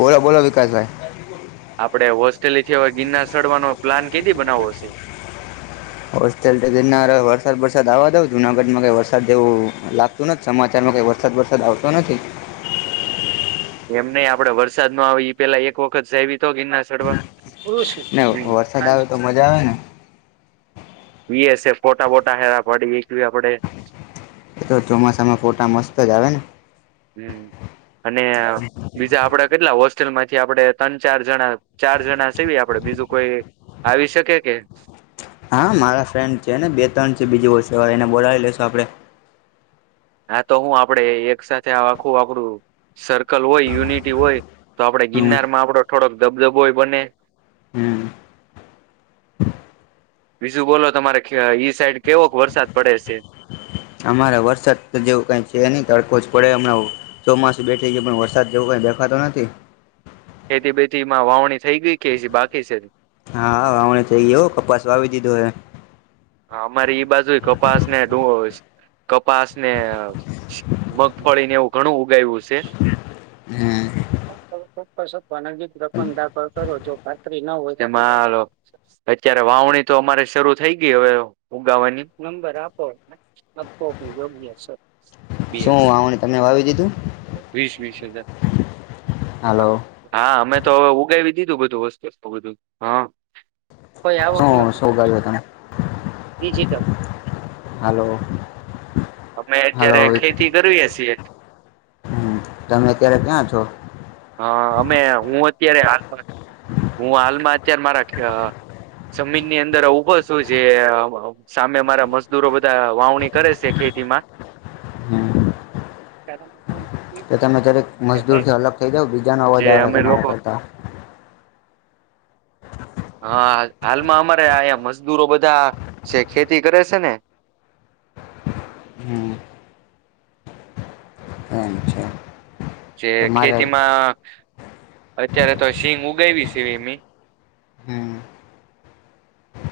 બોલા બોલા વિકાસ ભાઈ આપડે હોસ્ટેલીથી હવે ગિરના સડવાનો પ્લાન કેધી બનાવવો હશે હોસ્ટેલ વરસાદ વરસાદ આવવા દઉ જુનાગઢ માં કઈ વરસાદ જેવું લાગતું નથી સમાચાર વરસાદ વરસાદ આવતો નથી એમ નઈ આપડે વરસાદ ન આવે ઈ પેલા એક વખત જઈ આવી તો ગિરનાર ચડવા. ને વરસાદ આવે તો [unintelligible] મજા આવે ને બીએસે ફોટા મોટા હેરા પાડી એકવી આપડે એ તો ચોમાસામાં ફોટા મસ્ત જ આવે ને હમ અને બીજા આપડે કેટલા હોસ્ટેલમાંથી આપણે ત્રણ ચાર જણા ચાર જણા સવી આપડે બીજું કોઈ આવી શકે કે હા મારા ફ્રેન્ડ છે ને બે ત્રણ છે બીજું વષવા એને બોલાવી લેશું આપડે હા તો હું આપડે એક સાથે આખું આપડું સર્કલ હોય યુનિટી હોય તો આપડે હમ ગિરનારમાં આપડો થોડોક ધબધબોય બને હમ્મ. બીજું બોલો તમારે ઈ સાઈડ કેવોક વરસાદ પડે છે અમારે વરસાદ જેવું કઈ છે નહી તડકો જ પડે હમણાં ચોમાસું બેઠી ગયો પણ વરસાદ જેવું હોય દેખાતો નથી ખેતી બેેથી માં વાવણી થઈ ગઈ કે હજી બાકી છે? હા વાવણી થઈ ગઈ હો કપાસ વાવી દીધો હે હ અમારી એઈ બાજુ કપાસ ને ડોજ કપાસ ને મગફળીને એવું ઘણું ઉગાયવુ છે હા ચોક્કસ અથવા નજીક રકમ દાખલ કરો જો ખાતરી ના હોય તો. [unintelligible] વાવણી તો અમારે શરૂ થઈ ગી હવે ઉગાવાની નંબર આપોપગી સર શું વાવણી તમે વાવી દીધું? વીસ વીસ હજાર હાલો હા અમે તો હવે ઉગાવી દીધું બધું વસ્તુસ્ત બધું હા શું શું ઉગાવ્યું તને? જીત હલો અમે અત્યારે ખેતી કરીએ છીએ હમ તમે અત્યારે ક્યાં છો? હા અમે હું અત્યારે હાલમાં હું હાલમાં અત્યારે મારા જમીનની અંદર ઉભો છું જે સામે મારા મજદૂરો બધા વાવણી કરે છે ખેતીમાં હમ્મ. [unintelligible] તો તમે દરેક મજદૂર થી અલગ થઈ જાવ બીજાનો અવાજ જે આવે અમે તમારા લોકો કરતા હા હાલમાં અમારે અહીંયા મજદૂરો બધા જે ખેતી કરે છે ને હમ્મ. જે તો મારે ખેતીમાં અત્યારે તો શિંગ ઉગાવવી સે અમે હમ [unintelligible]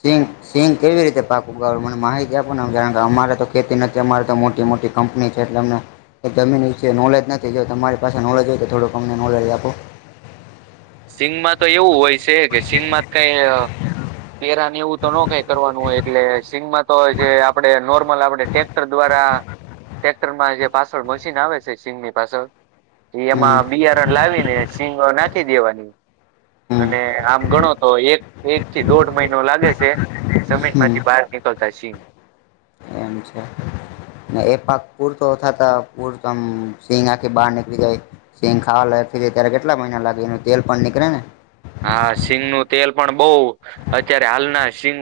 સિંગ સિંગ કેવી રીતે પાક ઉગાડે મને માહિતી આપોને કારણ કે અમારે તો ખેતી નથી અમારે તો મોટી મોટી કંપની છે એટલે અમને એક જમીન ય છેે નોલેજ નથી જો તમારી પાસે નોલેજ હોય તો થોડુંક અમને નોલેજ આપો સિંગમાં તો એવું હોય છે કે સિંગ માં કઈ તેરા ને એવું તો ન કઈ કરવાનું હોય એટલે સિંગમાં તો જે આપડે નોર્મલ આપડે ટ્રેક્ટર દ્વારા ટેક્ટરમાં જે પાછળ મશીન આવે છે સિંગની પાછળ હમ એમાં બિયારણ લાવી ને શીંગો નાખી દેવાની હ [unintelligible] અને આમ ગણો તો એક એક થી દોઢ મહિનો લાગે છે. હમ જમીનમાંથી બહાર નીકળતા સિંગ એમ છે. ને એ પાક પૂરતોતા ત પૂરમ સિંગ આખી બહાર નનીકળી જાય સિંગ ખાવા લ ત્યારે કેટલા મહિના લાગે એનું તેલ પણ નીકળે ને હા સિંગનું તેલ પણ બહ અત્યારે હાલના શિંગ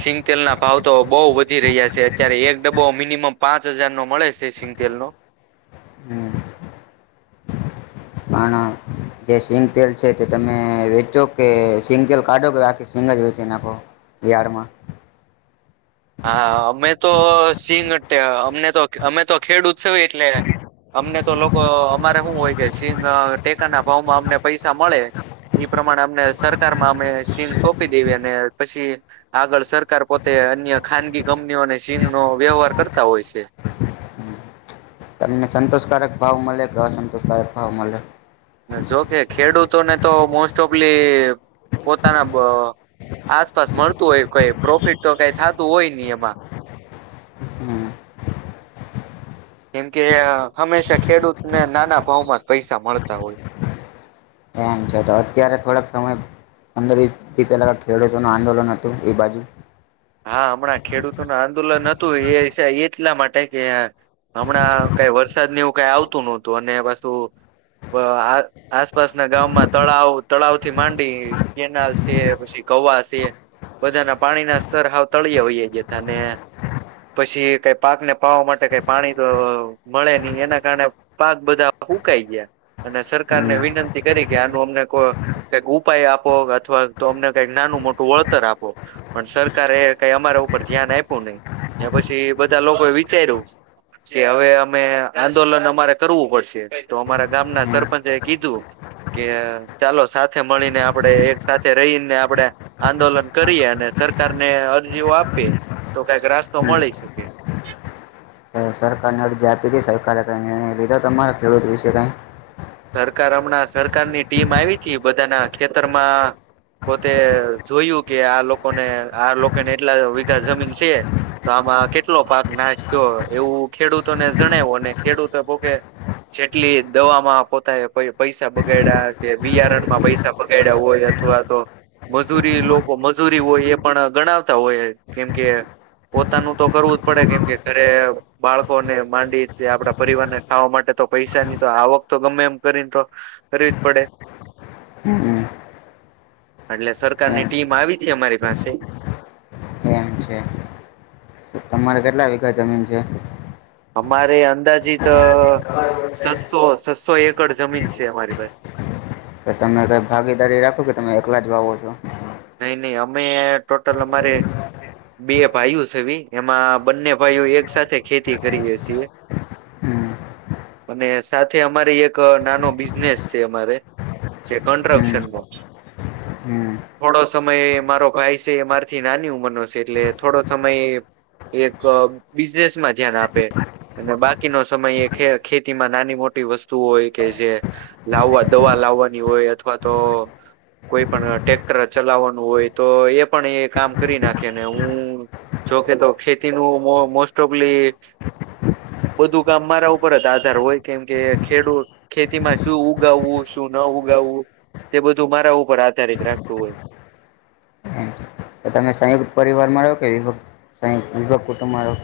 શિંગતેલ ના ભાવ તો બહઉ વધી રહ્યા છે અત્યારે એક ડબ્બો મિનિમમ પાંચ હજાર નો મળે છે. તેલ નો [unintelligible] પણ જે સિંગતેલ છે તે તમે વેચો કે સિંગતેલ કાઢો કે આખ સિંગ જ વચી નાખો રિયાળમાં હા અમે તો સિંગ અમને તો અમે તો ખેડૂત ઉત્સવ એટલે અમને તો લોકો અમારે શું હોય કે સિંગ ટેકા ના ભાવમાં અમને પૈસા મળે ઈ પ્રમાણે અમને સરકારમાં અમે સીન સોંપી દેવી અને પછી આગળ સરકાર પોતે અન્ય ખાનગી કંપનીઓ અને સિંગ નો વ્યવહાર કરતા હોય છે તમને સંતોષકારક ભાવ મળે કે અસંતોષકારક ભાવ મળે. ચોપલી પોતાના આસપાસ મળતું હોય કઈ પ્રોફિટ તો કઈ થતું હોય નહી એમાં હમ કેમ કે હંમેશા ખેડૂતને નાના ભાવમાં જ પૈસા મળતા હોય ટ છે તો અત્યારે થોડોક સમય અંદરથી પેલા ખેડૂતોનું આંદોલન હતું એ બાજુ હા હમણાં ખેડૂતો ન આંદોલન હતું એ એટલા માટે કે હમણાં કઈ વરસાદ એવું કઈ આવતું નહતું અને પાછું આ આસપાસના ગામમાં તળાવ તળાવ થી માંડી કેનાલ છે પછી. કવાશે બધાના પાણી ના સ્તર હાવ તળીય હોઈએ જે ત ને પછી કઈ પાક ને પાવા માટે કઈ પાણી તો મળે નહી એના કારણે પાક બધા ઉકાઈ ગયા અને હમ સરકારને વિનંતી કરી કે આનું અમને કોક ઉપાય આપો અથવા તો અમને કઈક નાનું મોટું વળતર આપો પણ સરકાર સરકારે કઈ અમારા ઉપર ધ્યાન આપવું નહી એ પછી બધા લોકો એ વિચાર્યું કે હવે અમે આંદોલન અમારે કરવું પડશે તો અમારા ગામના સરપંચ એ કીધું કે ચાલો સાથે મળીને આપડે એક સાથે રહીને આપડણે આંદોલન કરીએ અને સર સરકાર ને અરજીઓ આપે તો કઈક રાસ્તો હમ મળી શકે સરકારને અરજી આપી હતી સરકારે કંઈ નિર્ણય લીધો તમારા ખેડૂત વિશે કઈ સરકાર હમણાં સરકારની ટીમ આવી છે બધાના ખેતરમાં પોતે જોયું કે આ લોકોને આ લોકોને એટલા વીઘા જમીન છે. તો આમાં કેટલો પાક નાશ થ એવું ખેડૂતોને જણાવ્યું અને ખેડૂતો પોકે જેટલી દવામાં પો પૈસા બગાડ્યા કે બિયારણમાં પૈસા બગાડ્યા હોય અથવા તો મજૂરી લોકો મજૂરી હોય એ પણ ગણાવતા હોય કેમકે પોતાનું તો કરવું જ પડે કેમ કે ઘરે બાળકોને માંડી છે આપડા પરિવાર ને ખાવા માટે તો પૈસાની તો આવક તો ગમે એમ કરીને તો કરવી જ પડે. હમ એટલે એમ સરકારની ટીમ આવી હતી અમારી પાસે. તમારે કેટલા વીઘા જમીન છે. અમારે અંદાજી તો સસો સસ્સો એકડ જમીન છે અમારી પાસે. તો તમમે કઈ ભાગીદારી રાખો કે તમે એકલા જ વાવો છો. નઈ નહી અમે ટોટલ અમારે બે ભાઈઓ છેવી એમાં બંને ભાઈઓ એક સાથે ખેતી કરીએ છીએ. હમ. અને સાથે અમારે એક નાનો બિઝનેસ છે અમારે છે હમ કન્સ્ટ્રક્શન નો હમ. થોડો સમય મારો ભાઈ છે મારીથી નાની ઉંમરનો છે એટલે થોડો સમય એક બિઝનેસમાં ધ્યાન આપે અને બાકીનો સમય ખેતીમાં નાની મોટી વસ્તુઓ હોય કે જે લાવવા દવા લાવવાની હોય અથવા તો કોઈ પણ ટેક ટ્રેક્ટર ચલાવવાનું હોય તો એ પણ એ કામ કરી નાખે ને હું. જોકે તો ખેતીનું મોસ્ટઓફલી બધું કામ મારા ઉપર જ આધાર હોય કેમ કે ખેડૂત ખેતીમાં શું ઉગાવવું, શું ન ઉગાવું તે બધું મારા ઉપર આધારિત રાખતું હોય. એમ છે તમે સંયુક્ત પરિવારમાં રહો કે વિભક્ત વિભ કુટુંબમાં રહો.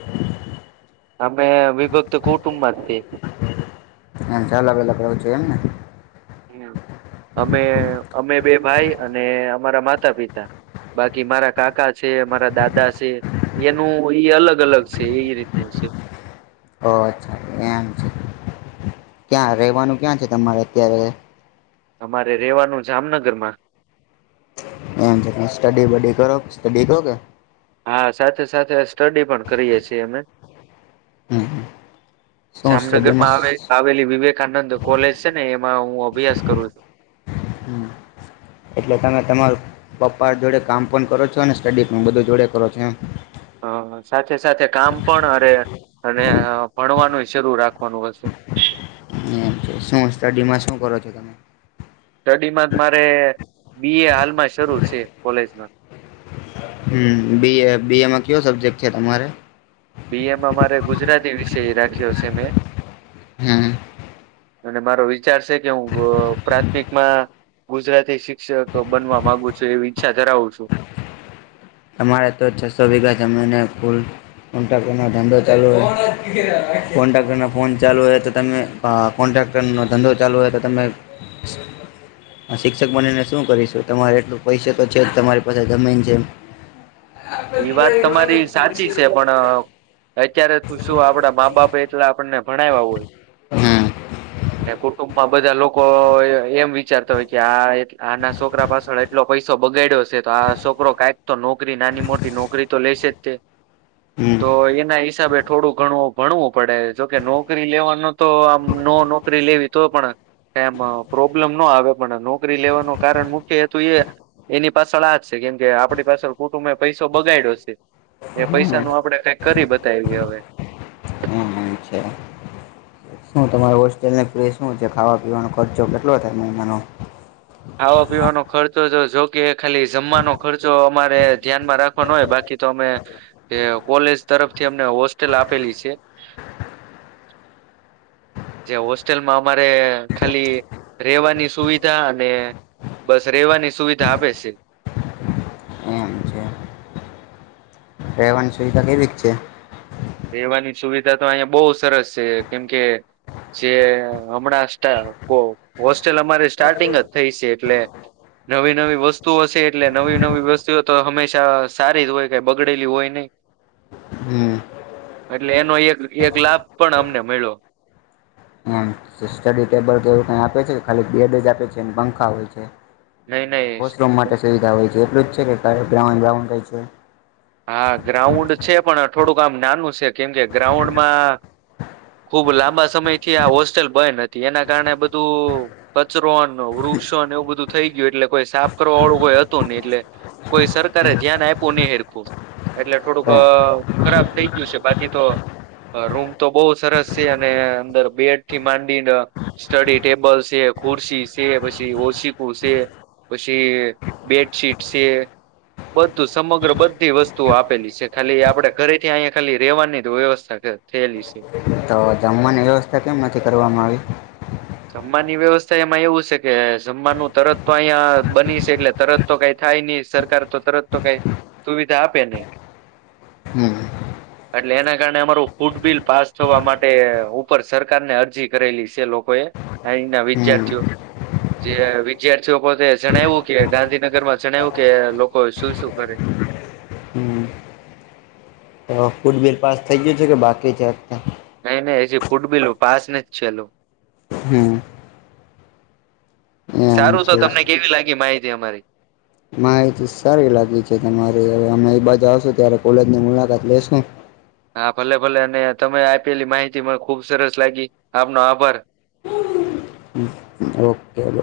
અમે વિભક્ત કુટુંબમાં જ તય એમ અલગ‌અલગ લવ છો એમ ને. અમે અમે બે ભાઈ અને અમારા માતા પિતા બાકી મારા કાકા છે, મારા દાદા છે એનું અલગ અલગ છે એ રીતનું છે. ઓ અચ્છા. એમ છે ક્યાં રહેવાનું ક્યાં છે તમારે અત્યારે? અમારે રેવાનું જામનગરમાં. એમ સ્ટડી બડી કરો, સ્ટડી કરો કે? હા સાથે સાથે સ્ટડી પણ કરીએ છીએ અમે. હમ હમ શું જામનગર સ્ટડીમાં માં આવે આવેલી વિવેક વિવેકાનંદ કોલેજ છે ને, એમાં હું અભ્યાસ કરું છું. હમ એટલે તમે તમાર પપ્પા જોડે કામ પણ કરો છો અને સ્ટડી પણ બધું જોડે કરો છો એમ. હ સાથે સાથે કામ પણ અરે અને ભણવાનું શરૂ રાખવાનું હશે. એમ શું સ્ટડીમાં શું કરો છો તમે? સ્ટડીમાં જ મારે બી એ હાલમાં શરૂ છે કોલેજમાં. હુ બીએ બીએમાં કયો સબ્જેક્ટ છે તમારે? બીએ મારે ગુજરાતી વિષય રાખ્યો છે. મેં. હમ. અને મારો વિચાર છે કે હું પ્રાથમિકમાં ગુજરાતી શિક્ષક બનવા માંગુ છું, એવી ઈચ્છા ધરાવું છું. તમારે તો છસો વીઘા જમીનને ફુલ કોન્ટ્રાક્ટ ધંધો ચાલુ હોય, કોન્ટ્રાક્ટ ના ફોન ચાલુ હોય તો તમે કોન્ટ્રાક્ટ કોન્ટ્રાક્ટ નો ધંધો ચાલુ હોય તો તમે હ શિક્ષક બનીને શું કરીશું તમારે એટલું પૈસે તો છે જ તમારી પાસે જમીન છે. એ વાત તમારી સાચી છે પણ અત્યારે તો શું આપડા મા બાપે એટલા આપણને ભણાયવા હોય. હમ ને કુટુંબ માં બધા લોકો એમ વિચારતા હોય કે આ આના સોકરા પાછળ એટલો પૈસો બગાડ્યો સે તો આ સોકરો કાયક તો નોકરી નાની મોટી નોકરી તો લેશે જ તે, હમ તો એના હિસાબે થોડું ઘણું ભણવું પડે જોકે નોકરી લેવાનો તો આમ નો નોકરી લેવી તો પણ એમ પ્રોબ્લેમ ન આવે પણ નોકરી લેવાનો કારણ મુખ્ય હેતુ એ એની પાછળ આ જ છે કેમ કે આપડી પાછળ કુટુંબ એ પૈસો બગાડો છે એ પૈસા નું આપડે કઇક કરી બતાવીએ હવે હમ અચ્છા શું તમારી હોસ્ટેલની ફી શું છે ખાવા પીવાનો ખર્ચો કેટલો થાય મહિમાનો ખાવા પીવાનો ખર્ચો જોકે ખાલી જમવાનો ખર્ચો અમારે ધ્યાનમાં રાખવાનો હોય બાકી તો અમે કોલેજ તરફથી અમને હોસ્ટેલ આપેલી છે. [inaudible] જે હોસ્ટેલમાં અમારે ખાલી રહેેવાની સુવિધા અને બસ રહેેવાની સુવિધા આપે છે. એમ છે. રેવાની સુવિધા કેવીક છે રેવાની સુવિધા તો અહિયાંયા બહુ સરસ છે કેમ કે જે હમણાં સ્ટા હોસ્ટેલ અમારી સ્ટાર્ટિંગ જ થઈ છે એટલે. નવી નવી વસ્તુ હશે એટલે નવી નવી વસ્તુઓ તો હંમેશા સારી જ હોય કઈ બગડેલી હોય નઈ [inaudible] હમ્મ. એટલે એનો એક એક લાભ પણ અમને મળ્યો એમ સ્ટડી ટેબલ કે એવું કઈ આપે છે ખાલી બેડ જ આપે છે પંખા હોય છે. નહી વોશરૂમ માટે નહી સુવિધા હોય છે એટલું જ છે કે ગ્રાઉન્ડ બ્રાઉન્ડ કઈ છે હા ગ્રાઉન્ડ છે પણ થોડુંક આમ નાનું છે કેમ કે ગ્રાઉન્ડમાં ખુબ લાંબા સમય થી આ હોસ્ટેલ બંધ હતી એના કારણે બધું કચરો વૃક્ષોને એવું બધું થઈ ગયું એટલે કોઈ સાફ કરવા વાળું કોઈ હતું નય એટલે કોઈ સરકારે ધ્યાન આપવ્યું નહી હેરખું. એટલે થોડુંક છે. ખરાબ થઈ ગયું છે બાકી તો રૂમ તો બો સરસ છે અને અંદર બેડ થી માંડીને સ્ટડી ટેબલ છે ખુરશી સે પસી ઓશકુ સે પછી બેડશીટ સે બધું સમગ્ર બધી વસ્ તુ આપેલી સે ખાલી આપણેે ઘરેથી અહીંયા ખાલી રેવાની વ્યવસ્થા થયેલી સે તો જમવાની વ્યવસ્થા કેમ નથી કરવામાં આવી જમવાની વ્યવસ્થા એમાં એવું છે કે જમવાનું તરત તો અહિયા બની છે એટલે તરત તો કઈ થાય નઈ સરકાર તો તરત તો કઈ સુવિધા આપે નહી. હમ્મ. એટલે એના કારણે અમારું ફૂડ બિલ પાસ થવા માટે ઉપર સરકાર ને અરજી કરેલી છે લોકો એ આયના હમ વિદ્યાર્થીઓ જે વિદ્યાર્થીઓ પોતે જણાવ્યું કે ગાંધીનગર માં જણાવ્યું કે લોકો શું શું કરે. હ તો ફુલબિલ પાસ થઇ ગયું છે કે બાકી છે. ને ફૂટબિલ પાસ ન જ છેલું હમ્મ. સારું તો છે. તમને કેવી લાગી માહિતી અમારી માહિતી સારી લાગી છે તમારી અમે બાજુ આવશું ત્યારે કોલેજની મુલાકાત લેશું. હા ભલે ભલે અને તમે આપેલી માહિતી મને ખુબ સરસ લાગી આપનો આભાર. Okay okay